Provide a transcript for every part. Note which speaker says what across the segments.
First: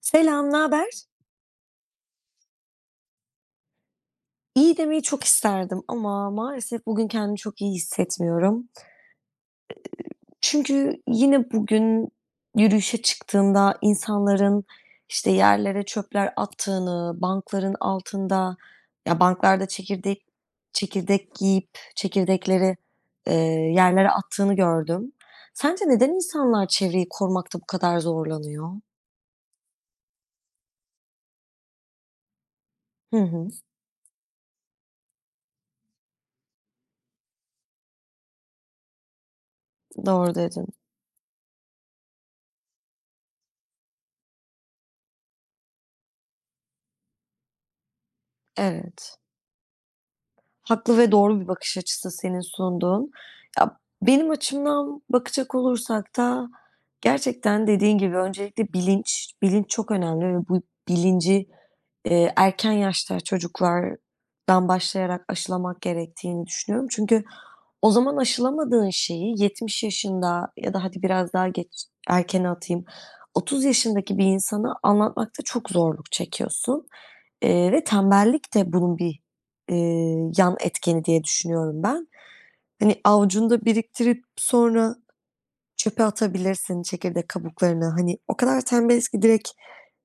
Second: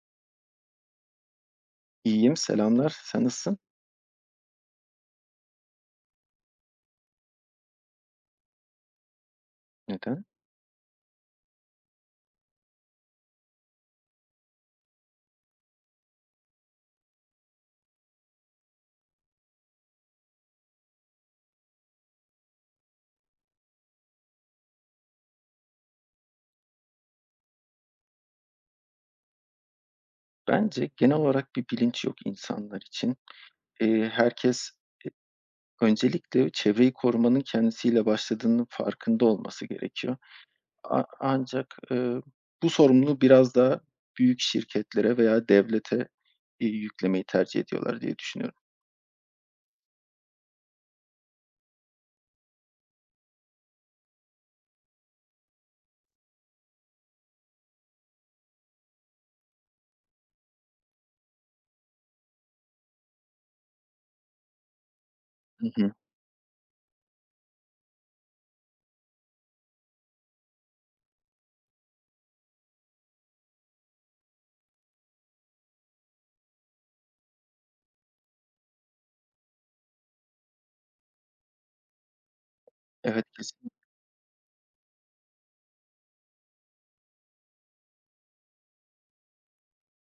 Speaker 1: Selam, ne haber?
Speaker 2: İyiyim, selamlar. Sen nasılsın?
Speaker 1: İyi demeyi çok isterdim ama maalesef bugün kendimi çok iyi hissetmiyorum.
Speaker 2: Neden?
Speaker 1: Çünkü yine bugün yürüyüşe çıktığımda insanların, işte, yerlere çöpler attığını, bankların altında ya, banklarda çekirdek yiyip çekirdekleri, eee, yerlere attığını gördüm. Sence neden insanlar çevreyi korumakta bu kadar zorlanıyor?
Speaker 2: Bence genel olarak bir bilinç yok insanlar
Speaker 1: Hı
Speaker 2: için.
Speaker 1: hı,
Speaker 2: Herkes öncelikle çevreyi korumanın kendisiyle başladığının farkında olması gerekiyor.
Speaker 1: doğru dedin.
Speaker 2: Ancak, bu sorumluluğu biraz daha büyük şirketlere veya devlete, yüklemeyi tercih ediyorlar diye düşünüyorum.
Speaker 1: Evet. Haklı ve doğru bir bakış açısı senin sunduğun. Ya, benim açımdan bakacak olursak da gerçekten dediğin gibi öncelikle bilinç çok önemli ve bu bilinci, erken yaşta çocuklardan başlayarak
Speaker 2: Hı
Speaker 1: aşılamak
Speaker 2: hı.
Speaker 1: gerektiğini düşünüyorum. Çünkü o zaman aşılamadığın şeyi 70 yaşında ya da hadi biraz daha geç, erkene atayım, 30 yaşındaki bir insana anlatmakta çok zorluk çekiyorsun, ve tembellik de bunun bir yan etkeni diye düşünüyorum ben. Hani,
Speaker 2: Evet,
Speaker 1: avucunda biriktirip sonra çöpe atabilirsin çekirdek kabuklarını. Hani, o kadar tembeliz ki direkt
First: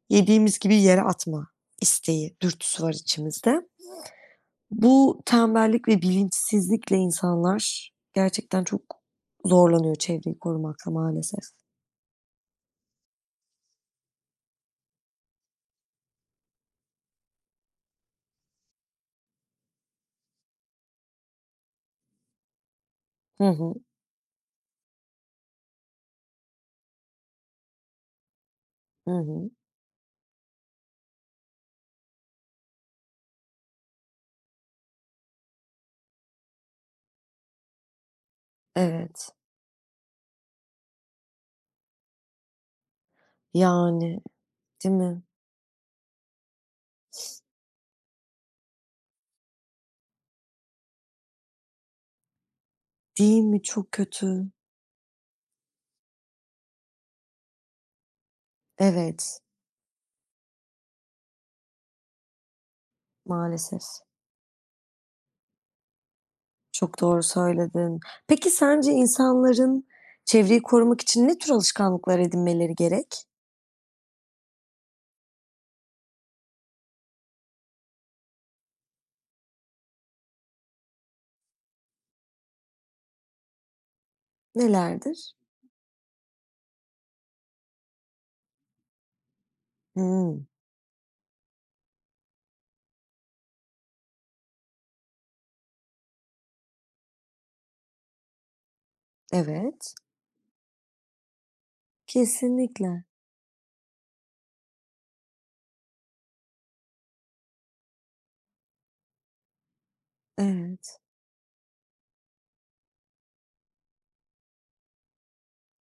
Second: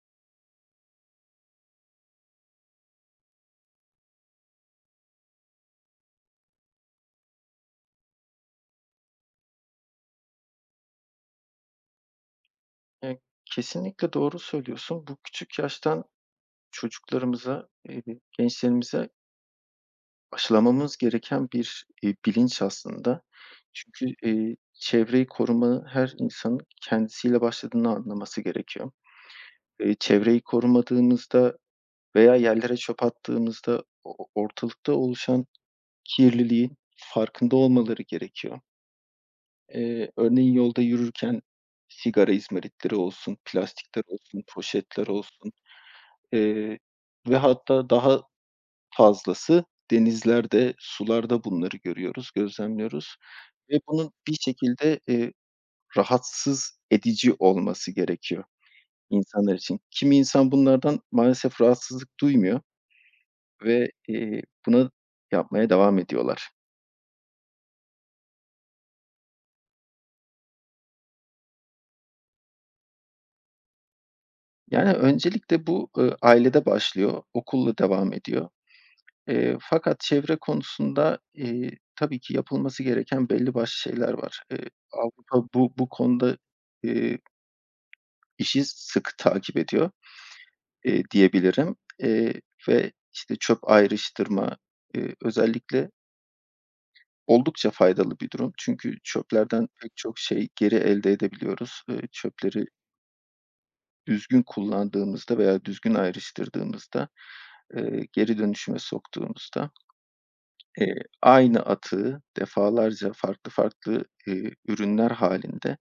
Speaker 1: yediğimiz gibi yere atma isteği, dürtüsü var içimizde. Bu tembellik ve bilinçsizlikle insanlar gerçekten çok zorlanıyor çevreyi korumakla maalesef.
Speaker 2: kesinlikle, kesinlikle doğru söylüyorsun. Bu küçük yaştan çocuklarımıza, gençlerimize aşılamamız gereken bir, bilinç aslında.
Speaker 1: Hı hı.
Speaker 2: Çünkü, çevreyi koruma her insanın kendisiyle başladığını anlaması gerekiyor.
Speaker 1: Hı hı.
Speaker 2: Çevreyi korumadığımızda veya yerlere çöp attığımızda o ortalıkta oluşan kirliliğin farkında olmaları gerekiyor.
Speaker 1: Evet.
Speaker 2: Örneğin yolda yürürken sigara izmaritleri olsun, plastikler
Speaker 1: Yani,
Speaker 2: olsun,
Speaker 1: değil
Speaker 2: poşetler
Speaker 1: mi?
Speaker 2: olsun, eee, ve hatta daha fazlası denizlerde, sularda bunları görüyoruz, gözlemliyoruz
Speaker 1: Değil mi?
Speaker 2: ve
Speaker 1: Çok
Speaker 2: bunun bir
Speaker 1: kötü.
Speaker 2: şekilde, rahatsız edici olması gerekiyor
Speaker 1: Evet,
Speaker 2: insanlar için. Kimi insan bunlardan maalesef rahatsızlık duymuyor
Speaker 1: maalesef.
Speaker 2: ve, bunu yapmaya devam ediyorlar.
Speaker 1: Çok doğru söyledin. Peki sence insanların çevreyi korumak için ne tür alışkanlıklar edinmeleri gerek?
Speaker 2: Yani, öncelikle bu, ailede başlıyor, okulla devam ediyor. Fakat çevre konusunda, tabii ki yapılması gereken belli başlı şeyler var. Eee,
Speaker 1: Nelerdir?
Speaker 2: Avrupa bu konuda, eee, işi sıkı takip ediyor,
Speaker 1: Hımm.
Speaker 2: diyebilirim, ve, işte, çöp ayrıştırma, özellikle oldukça faydalı bir durum. Çünkü çöplerden pek
Speaker 1: Evet.
Speaker 2: çok şey geri elde edebiliyoruz. Çöpleri
Speaker 1: Kesinlikle.
Speaker 2: düzgün kullandığımızda veya düzgün ayrıştırdığımızda, geri dönüşüme soktuğumuzda, eee,
Speaker 1: Evet.
Speaker 2: aynı atığı defalarca farklı farklı, ürünler halinde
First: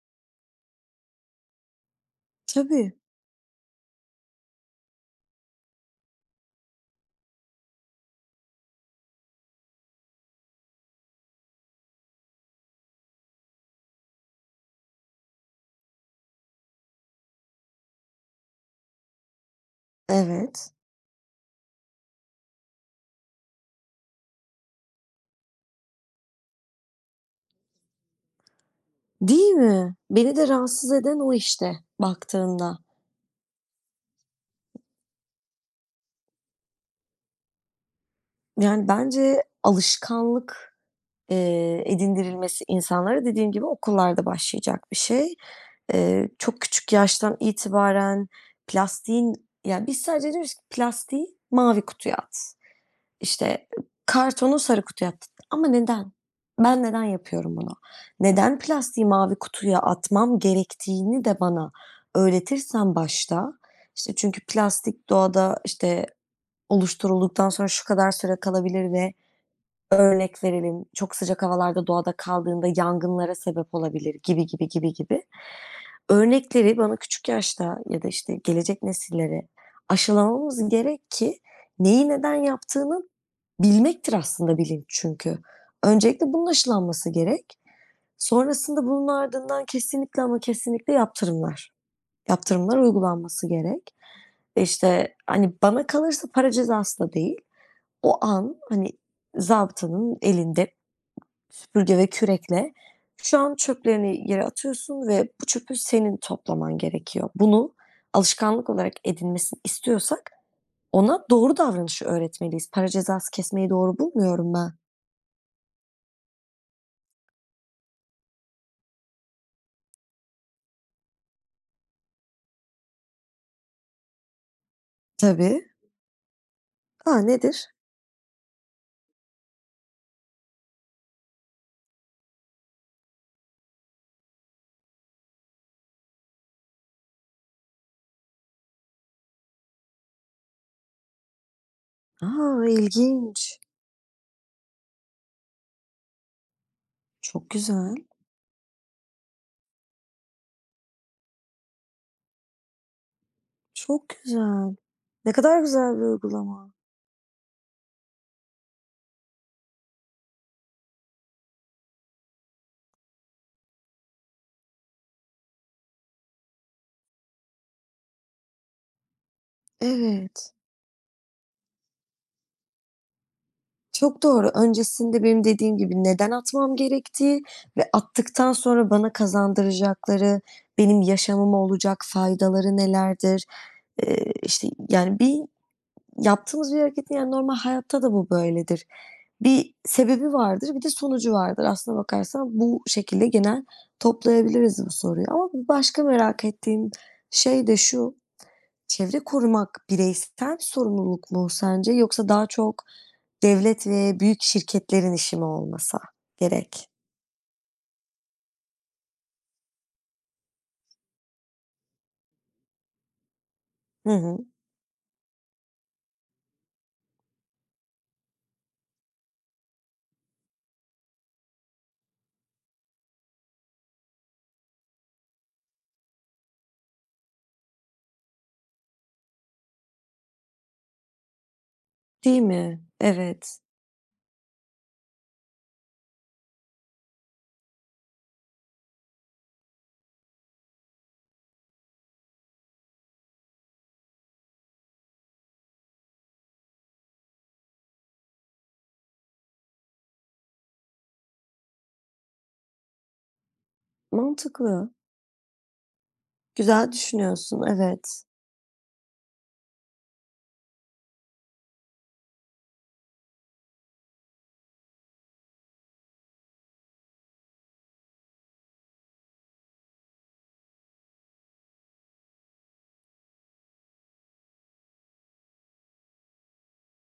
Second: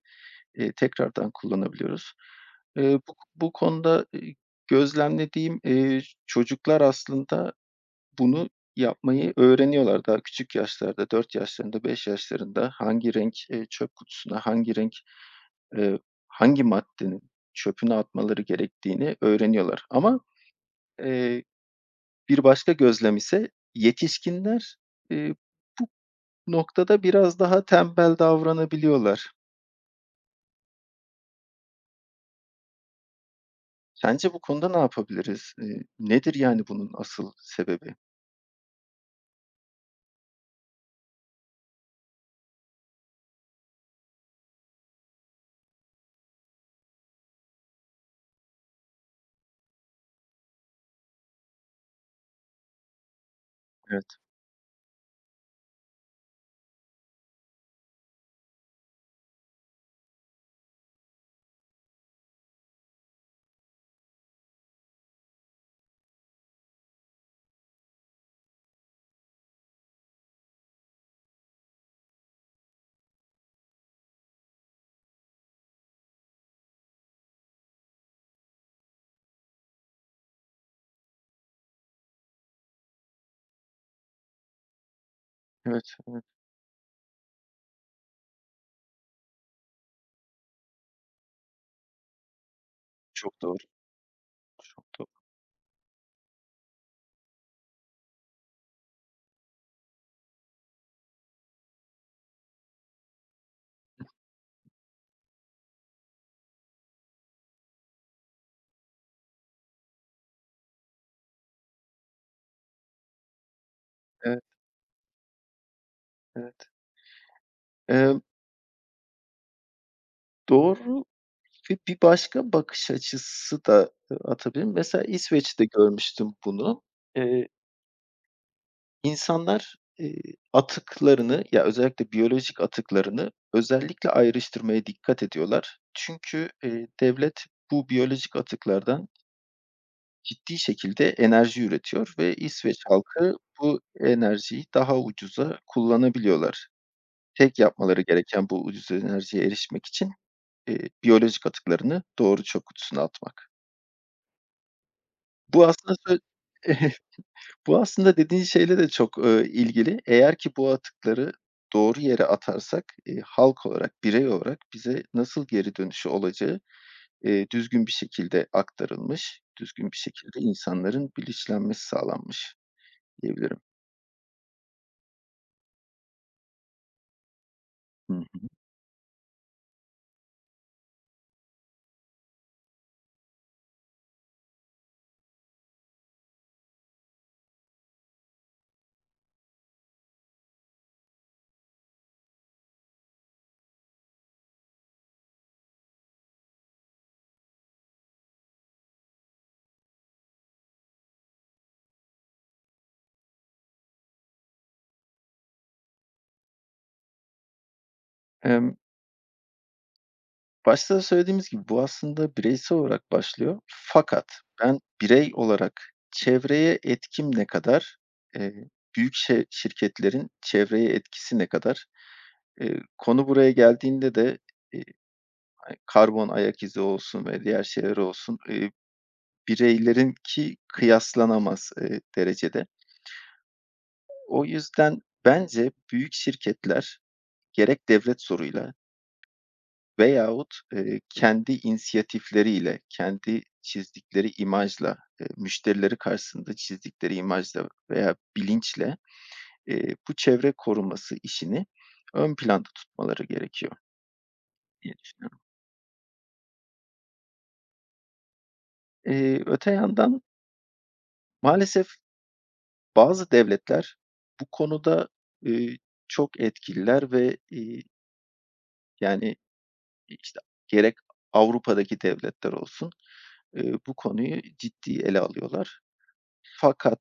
Speaker 2: tekrardan kullanabiliyoruz.
Speaker 1: Tabii.
Speaker 2: Bu konuda, gözlemlediğim, çocuklar aslında bunu yapmayı öğreniyorlar daha küçük yaşlarda, 4 yaşlarında, 5 yaşlarında hangi renk, çöp kutusuna, hangi renk, eee, hangi maddenin çöpüne atmaları gerektiğini öğreniyorlar ama,
Speaker 1: Evet.
Speaker 2: eee, bir başka gözlem ise yetişkinler, eee, bu noktada biraz daha tembel davranabiliyorlar.
Speaker 1: Değil mi? Beni de rahatsız eden o işte baktığında.
Speaker 2: Sence bu konuda ne yapabiliriz? Nedir yani bunun asıl sebebi?
Speaker 1: Yani bence alışkanlık, edindirilmesi insanlara dediğim gibi okullarda başlayacak bir şey. Çok küçük yaştan itibaren plastiğin ya, biz sadece diyoruz ki plastiği mavi kutuya at, işte,
Speaker 2: Evet,
Speaker 1: kartonu sarı kutuya at ama neden? Ben neden yapıyorum bunu? Neden plastiği mavi kutuya atmam gerektiğini de bana öğretirsen başta, işte, çünkü plastik doğada, işte, oluşturulduktan sonra şu kadar süre kalabilir ve örnek verelim, çok sıcak havalarda doğada kaldığında yangınlara sebep olabilir gibi, gibi, gibi, gibi. Örnekleri bana küçük yaşta ya da, işte, gelecek nesillere aşılamamız gerek ki neyi neden yaptığını bilmektir aslında bilinç çünkü.
Speaker 2: evet, evet.
Speaker 1: Öncelikle bunun aşılanması gerek. Sonrasında bunun ardından kesinlikle ama kesinlikle yaptırımlar. Yaptırımlar
Speaker 2: Çok
Speaker 1: uygulanması
Speaker 2: doğru,
Speaker 1: gerek. Ve
Speaker 2: çok doğru.
Speaker 1: İşte, hani, bana kalırsa para cezası da değil. O an, hani, zabıtanın elinde süpürge ve kürekle şu an çöplerini yere atıyorsun ve bu çöpü senin toplaman gerekiyor. Bunu alışkanlık olarak edinmesini istiyorsak ona doğru davranışı öğretmeliyiz. Para cezası kesmeyi doğru
Speaker 2: Evet,
Speaker 1: bulmuyorum ben.
Speaker 2: evet. Eee, doğru ve bir başka bakış açısı da, atabilirim. Mesela İsveç'te
Speaker 1: Tabii.
Speaker 2: görmüştüm bunu.
Speaker 1: A,
Speaker 2: Eee,
Speaker 1: nedir?
Speaker 2: insanlar, atıklarını ya, özellikle biyolojik atıklarını özellikle ayrıştırmaya dikkat ediyorlar. Çünkü, devlet bu biyolojik atıklardan ciddi şekilde enerji üretiyor ve
Speaker 1: A,
Speaker 2: İsveç halkı
Speaker 1: ilginç.
Speaker 2: bu enerjiyi daha ucuza kullanabiliyorlar.
Speaker 1: Çok
Speaker 2: Tek
Speaker 1: güzel,
Speaker 2: yapmaları gereken bu ucuz enerjiye erişmek için, biyolojik atıklarını doğru çöp kutusuna atmak.
Speaker 1: çok güzel. Ne kadar
Speaker 2: Bu
Speaker 1: güzel
Speaker 2: aslında
Speaker 1: bir
Speaker 2: sö
Speaker 1: uygulama.
Speaker 2: Bu aslında dediğin şeyle de çok, ilgili. Eğer ki bu atıkları doğru yere atarsak, halk olarak, birey olarak bize nasıl geri dönüşü olacağı, düzgün bir şekilde aktarılmış, düzgün bir şekilde
Speaker 1: Evet.
Speaker 2: insanların bilinçlenmesi sağlanmış diyebilirim.
Speaker 1: Çok doğru. Öncesinde benim dediğim gibi neden atmam gerektiği ve
Speaker 2: Hı hı.
Speaker 1: attıktan sonra bana kazandıracakları, benim yaşamıma olacak faydaları nelerdir? İşte, yani, bir yaptığımız bir hareketin, yani, normal hayatta da bu böyledir. Bir sebebi vardır, bir de sonucu vardır. Aslına bakarsan bu şekilde genel toplayabiliriz bu soruyu ama bir başka merak ettiğim şey de şu: Çevre korumak bireysel bir sorumluluk mu sence yoksa daha çok devlet ve büyük şirketlerin işi mi olmasa gerek?
Speaker 2: Emm, başta da söylediğimiz gibi bu aslında bireysel olarak başlıyor.
Speaker 1: Hı
Speaker 2: Fakat
Speaker 1: hı.
Speaker 2: ben birey olarak çevreye etkim ne kadar, eee, büyük şirketlerin çevreye etkisi ne kadar? Konu buraya geldiğinde de, eee, hani, karbon ayak izi olsun ve diğer şeyler olsun, bireylerinki kıyaslanamaz,
Speaker 1: Değil
Speaker 2: derecede.
Speaker 1: mi? Evet.
Speaker 2: O yüzden bence büyük şirketler gerek devlet zoruyla veyahut, kendi inisiyatifleriyle, kendi çizdikleri imajla, müşterileri karşısında çizdikleri imajla veya bilinçle, bu çevre koruması işini ön planda tutmaları gerekiyor
Speaker 1: Mantıklı.
Speaker 2: diye düşünüyorum.
Speaker 1: Güzel düşünüyorsun, evet.
Speaker 2: Öte yandan maalesef bazı devletler bu konuda, eee, çok etkililer ve, yani, işte, gerek Avrupa'daki devletler olsun, bu konuyu ciddi ele alıyorlar. Fakat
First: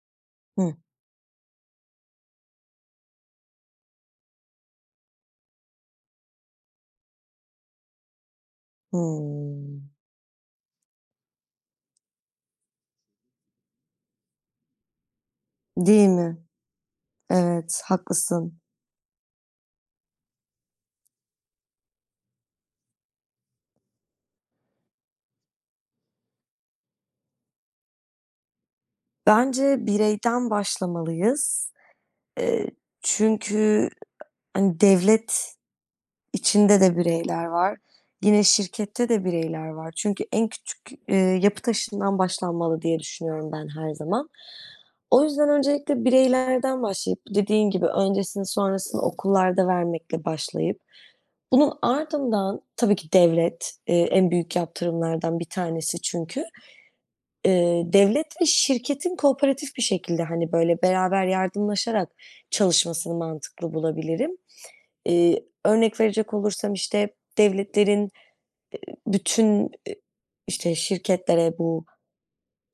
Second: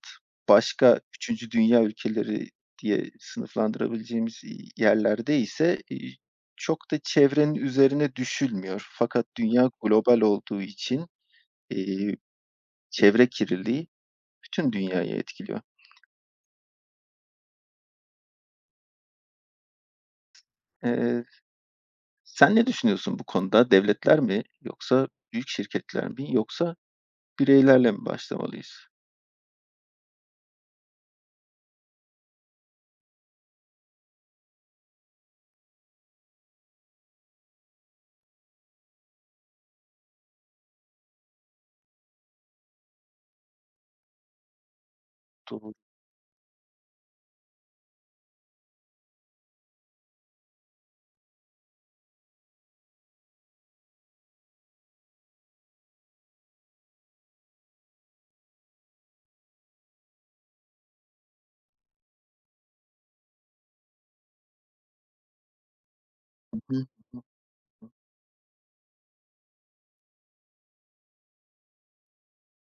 Speaker 1: Hı.
Speaker 2: başka üçüncü dünya ülkeleri diye sınıflandırabileceğimiz, yerlerde ise, çok da çevrenin üzerine düşülmüyor. Fakat dünya
Speaker 1: Hımm.
Speaker 2: global olduğu için, eee, çevre kirliliği bütün dünyayı etkiliyor.
Speaker 1: Değil mi? Evet, haklısın.
Speaker 2: Eee, sen ne düşünüyorsun bu konuda? Devletler mi yoksa büyük şirketler mi yoksa bireylerle mi başlamalıyız?
Speaker 1: Bence bireyden başlamalıyız. Eee, çünkü, hani, devlet İçinde de bireyler var. Yine şirkette de bireyler var. Çünkü en küçük, yapı taşından başlanmalı diye düşünüyorum ben her zaman. O yüzden
Speaker 2: Doğru.
Speaker 1: öncelikle bireylerden başlayıp dediğin gibi öncesini sonrasını okullarda vermekle başlayıp bunun ardından tabii ki devlet, en büyük yaptırımlardan bir tanesi çünkü. Devlet ve şirketin kooperatif bir şekilde, hani, böyle, beraber yardımlaşarak çalışmasını mantıklı bulabilirim. Örnek verecek
Speaker 2: Hı
Speaker 1: olursam,
Speaker 2: hı.
Speaker 1: işte, devletlerin bütün, işte, şirketlere, bu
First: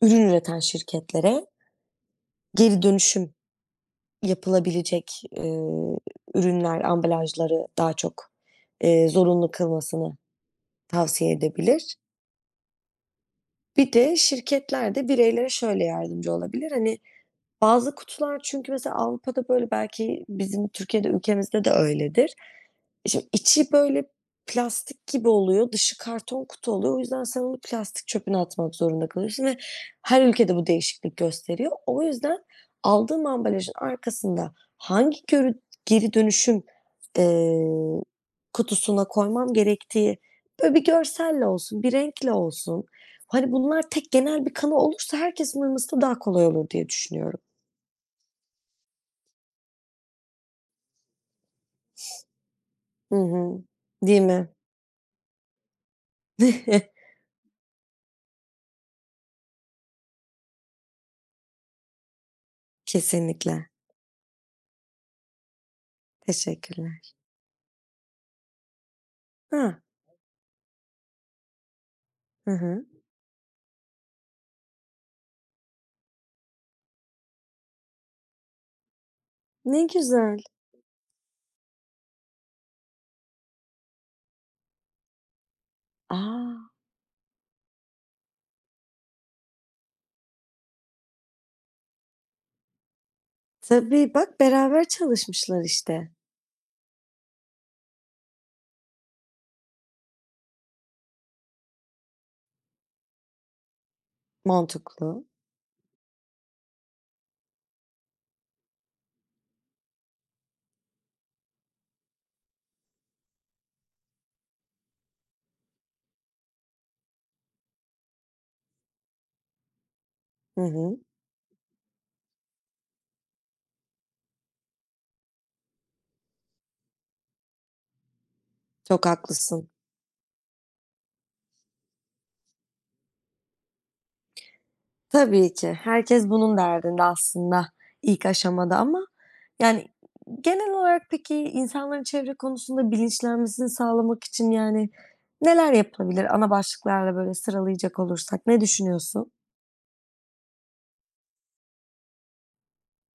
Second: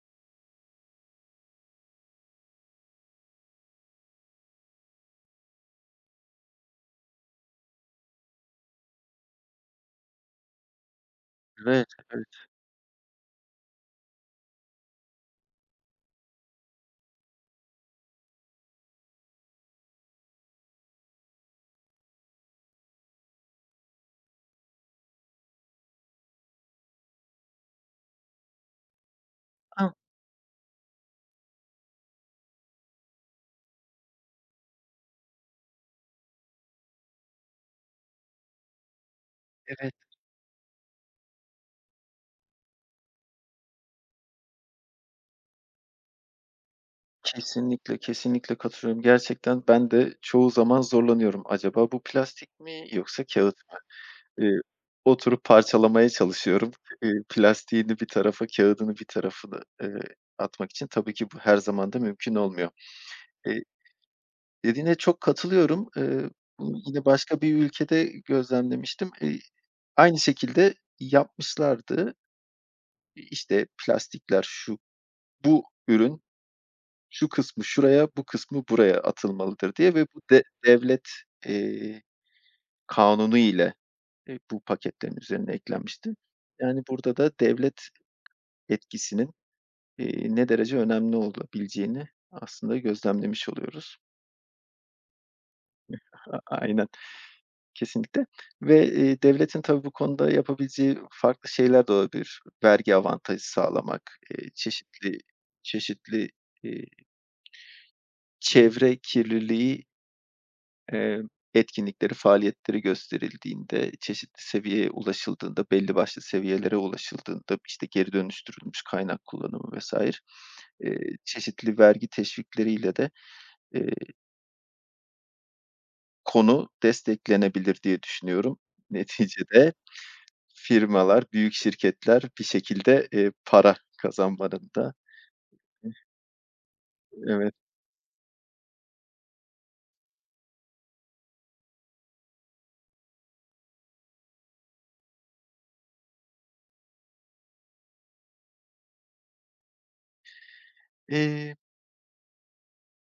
Speaker 1: ürün üreten şirketlere geri dönüşüm yapılabilecek, ürünler, ambalajları daha çok, zorunlu kılmasını tavsiye
Speaker 2: Evet,
Speaker 1: edebilir.
Speaker 2: evet.
Speaker 1: Bir de şirketler de bireylere şöyle yardımcı olabilir. Hani, bazı kutular çünkü mesela Avrupa'da böyle, belki bizim Türkiye'de, ülkemizde de öyledir. Şimdi içi böyle plastik gibi oluyor, dışı karton kutu oluyor. O yüzden sen onu plastik çöpüne atmak zorunda kalıyorsun ve
Speaker 2: Ah,
Speaker 1: her ülkede bu değişiklik gösteriyor. O yüzden aldığım ambalajın arkasında hangi geri dönüşüm, eee, kutusuna koymam gerektiği böyle bir görselle olsun, bir renkle olsun. Hani bunlar tek genel bir kanı olursa herkesin uyması da daha kolay olur diye düşünüyorum.
Speaker 2: kesinlikle, kesinlikle katılıyorum. Gerçekten ben de çoğu zaman zorlanıyorum. Acaba bu plastik mi
Speaker 1: Hı
Speaker 2: yoksa kağıt
Speaker 1: hı.
Speaker 2: mı?
Speaker 1: Değil mi?
Speaker 2: Eee, oturup parçalamaya çalışıyorum. Eee, plastiğini bir tarafa, kağıdını bir tarafına, atmak için tabii ki bu her zaman da mümkün olmuyor. Eee,
Speaker 1: Kesinlikle.
Speaker 2: dediğine çok katılıyorum. Bunu yine
Speaker 1: Teşekkürler.
Speaker 2: başka bir ülkede gözlemlemiştim. Eee,
Speaker 1: Ha.
Speaker 2: aynı şekilde yapmışlardı.
Speaker 1: Hı hı.
Speaker 2: İşte plastikler, şu, bu ürün şu kısmı şuraya, bu kısmı buraya atılmalıdır
Speaker 1: Ne
Speaker 2: diye ve bu
Speaker 1: güzel.
Speaker 2: de devlet, eee, kanunu ile, bu paketlerin üzerine eklenmişti.
Speaker 1: A!
Speaker 2: Yani, burada da devlet etkisinin, ne derece önemli olabileceğini aslında gözlemlemiş oluyoruz.
Speaker 1: Tabii, bak beraber çalışmışlar işte.
Speaker 2: Aynen, kesinlikle ve, devletin tabii bu konuda yapabileceği farklı şeyler de olabilir. Vergi avantajı sağlamak, çeşitli
Speaker 1: Mantıklı.
Speaker 2: çeşitli, eee, çevre kirliliği Eee, etkinlikleri, faaliyetleri gösterildiğinde, çeşitli seviyeye ulaşıldığında, belli başlı seviyelere ulaşıldığında, işte, geri dönüştürülmüş kaynak kullanımı vesaire
Speaker 1: Hı hı.
Speaker 2: çeşitli vergi teşvikleriyle de, eee, konu desteklenebilir diye düşünüyorum.
Speaker 1: Çok haklısın.
Speaker 2: Neticede firmalar, büyük şirketler bir şekilde, para kazanmanın da
Speaker 1: Tabii ki. Herkes bunun derdinde
Speaker 2: evet.
Speaker 1: aslında ilk aşamada ama yani genel olarak peki insanların çevre konusunda bilinçlenmesini sağlamak için yani neler yapılabilir? Ana başlıklarla böyle sıralayacak olursak ne düşünüyorsun?
Speaker 2: Eee,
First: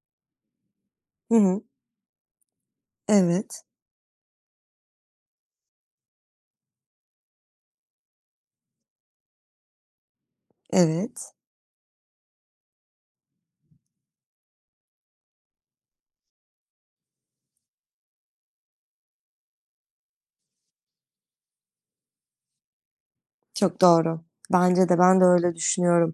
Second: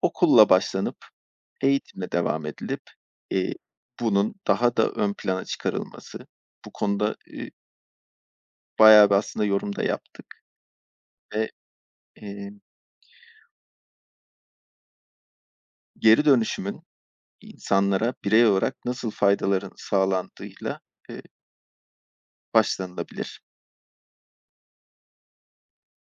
Speaker 2: okulla başlanıp
Speaker 1: Hı hı.
Speaker 2: eğitimle devam edilip, eee,
Speaker 1: Evet,
Speaker 2: bunun daha da ön plana çıkarılması, bu konuda, bayağı bir aslında yorum da yaptık
Speaker 1: evet.
Speaker 2: ve, eee, geri dönüşümün insanlara birey olarak nasıl faydaların sağlandığıyla, eee, başlanılabilir.
Speaker 1: Çok doğru. Bence de, ben de öyle düşünüyorum.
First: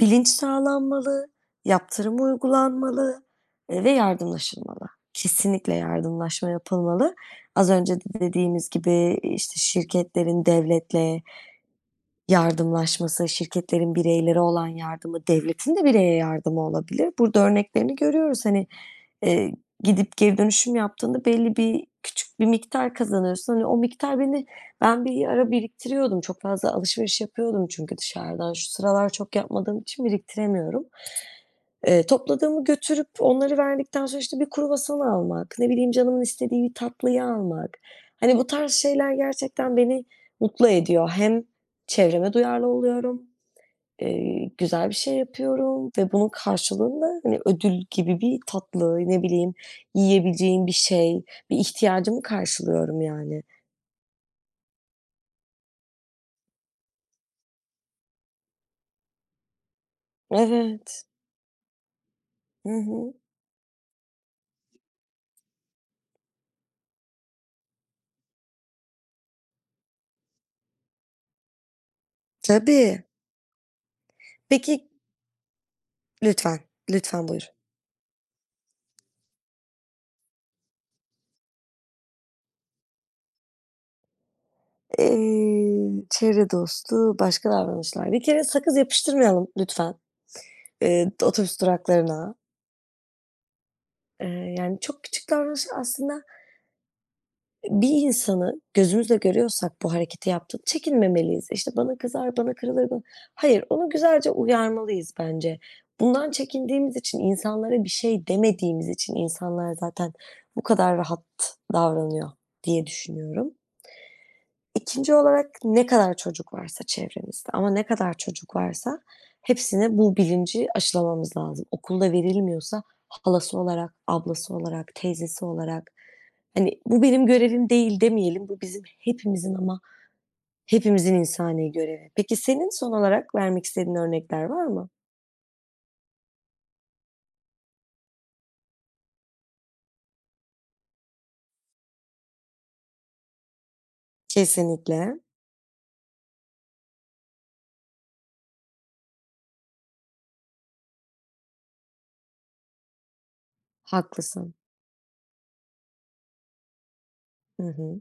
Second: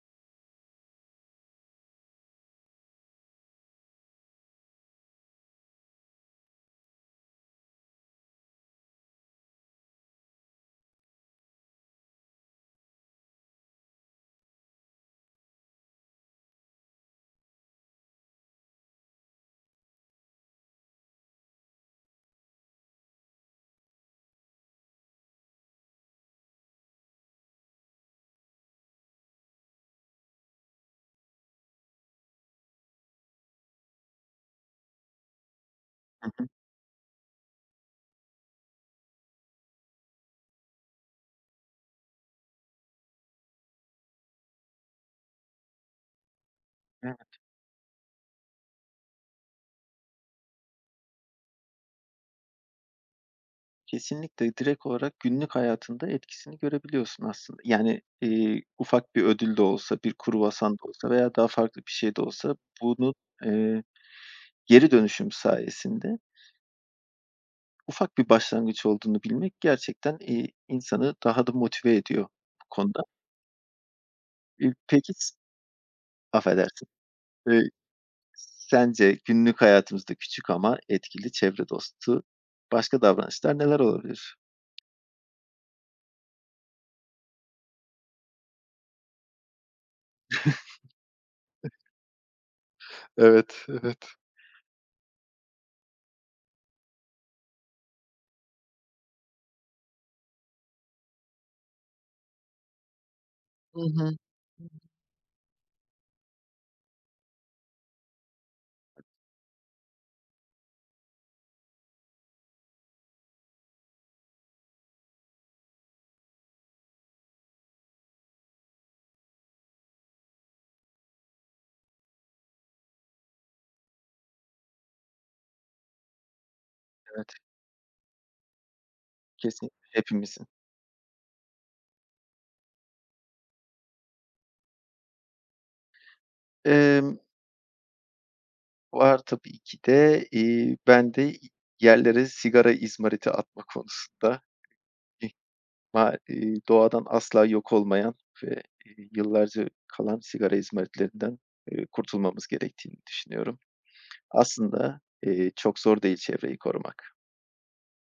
Speaker 1: Bilinç sağlanmalı, yaptırım uygulanmalı, ve yardımlaşılmalı. Kesinlikle yardımlaşma yapılmalı. Az önce de dediğimiz gibi, işte, şirketlerin devletle, yardımlaşması, şirketlerin bireylere olan yardımı, devletin de bireye yardımı olabilir. Burada örneklerini görüyoruz. Hani, eee, gidip geri dönüşüm yaptığında belli bir küçük bir miktar kazanıyorsun. Hani, o miktar, ben bir ara biriktiriyordum. Çok fazla alışveriş yapıyordum çünkü dışarıdan. Şu sıralar çok yapmadığım için biriktiremiyorum. Topladığımı götürüp onları verdikten sonra, işte, bir kruvasan almak, ne bileyim, canımın
Speaker 2: Hı hı.
Speaker 1: istediği bir tatlıyı almak. Hani, bu tarz şeyler gerçekten beni mutlu ediyor. Hem çevreme duyarlı oluyorum, güzel bir şey yapıyorum ve bunun karşılığında,
Speaker 2: Evet,
Speaker 1: hani, ödül gibi bir tatlı, ne bileyim, yiyebileceğim bir şey, bir ihtiyacımı karşılıyorum yani.
Speaker 2: kesinlikle direkt olarak günlük hayatında etkisini görebiliyorsun aslında. Yani, ufak bir ödül de olsa, bir kruvasan da
Speaker 1: Evet.
Speaker 2: olsa veya daha farklı bir şey de olsa
Speaker 1: Hı hı.
Speaker 2: bunu, eee, geri dönüşüm sayesinde ufak bir başlangıç olduğunu bilmek gerçekten, insanı daha da motive ediyor bu konuda.
Speaker 1: Tabii. Peki
Speaker 2: Peki s
Speaker 1: lütfen,
Speaker 2: Affedersin.
Speaker 1: lütfen buyur.
Speaker 2: Eee, sence günlük hayatımızda küçük ama etkili çevre dostu başka davranışlar neler olabilir?
Speaker 1: Çevre dostu başka davranışlar. Bir kere sakız yapıştırmayalım lütfen, otobüs duraklarına.
Speaker 2: Evet, evet.
Speaker 1: Yani çok küçük davranışlar aslında bir insanı gözümüzle görüyorsak bu hareketi yaptığını çekinmemeliyiz. İşte, "Bana kızar, bana kırılır." bana hayır,
Speaker 2: Hı
Speaker 1: onu
Speaker 2: hı.
Speaker 1: güzelce uyarmalıyız bence. Bundan çekindiğimiz için, insanlara bir şey demediğimiz için insanlar zaten bu kadar rahat davranıyor diye düşünüyorum. İkinci olarak ne kadar çocuk varsa çevremizde ama ne kadar çocuk varsa hepsine bu bilinci aşılamamız lazım. Okulda verilmiyorsa halası olarak, ablası olarak, teyzesi olarak, hani, "Bu benim
Speaker 2: Evet,
Speaker 1: görevim değil." demeyelim. Bu bizim hepimizin ama
Speaker 2: kesinlikle hepimizin.
Speaker 1: hepimizin insani görevi. Peki senin son olarak vermek istediğin örnekler var mı?
Speaker 2: Emm, var tabii ki de, ben de yerlere sigara izmariti atma konusunda
Speaker 1: Kesinlikle.
Speaker 2: Ma doğadan asla yok olmayan ve, yıllarca kalan sigara izmaritlerinden, kurtulmamız gerektiğini düşünüyorum.
Speaker 1: Haklısın.
Speaker 2: Aslında, çok zor değil çevreyi korumak.
Speaker 1: Hı hı.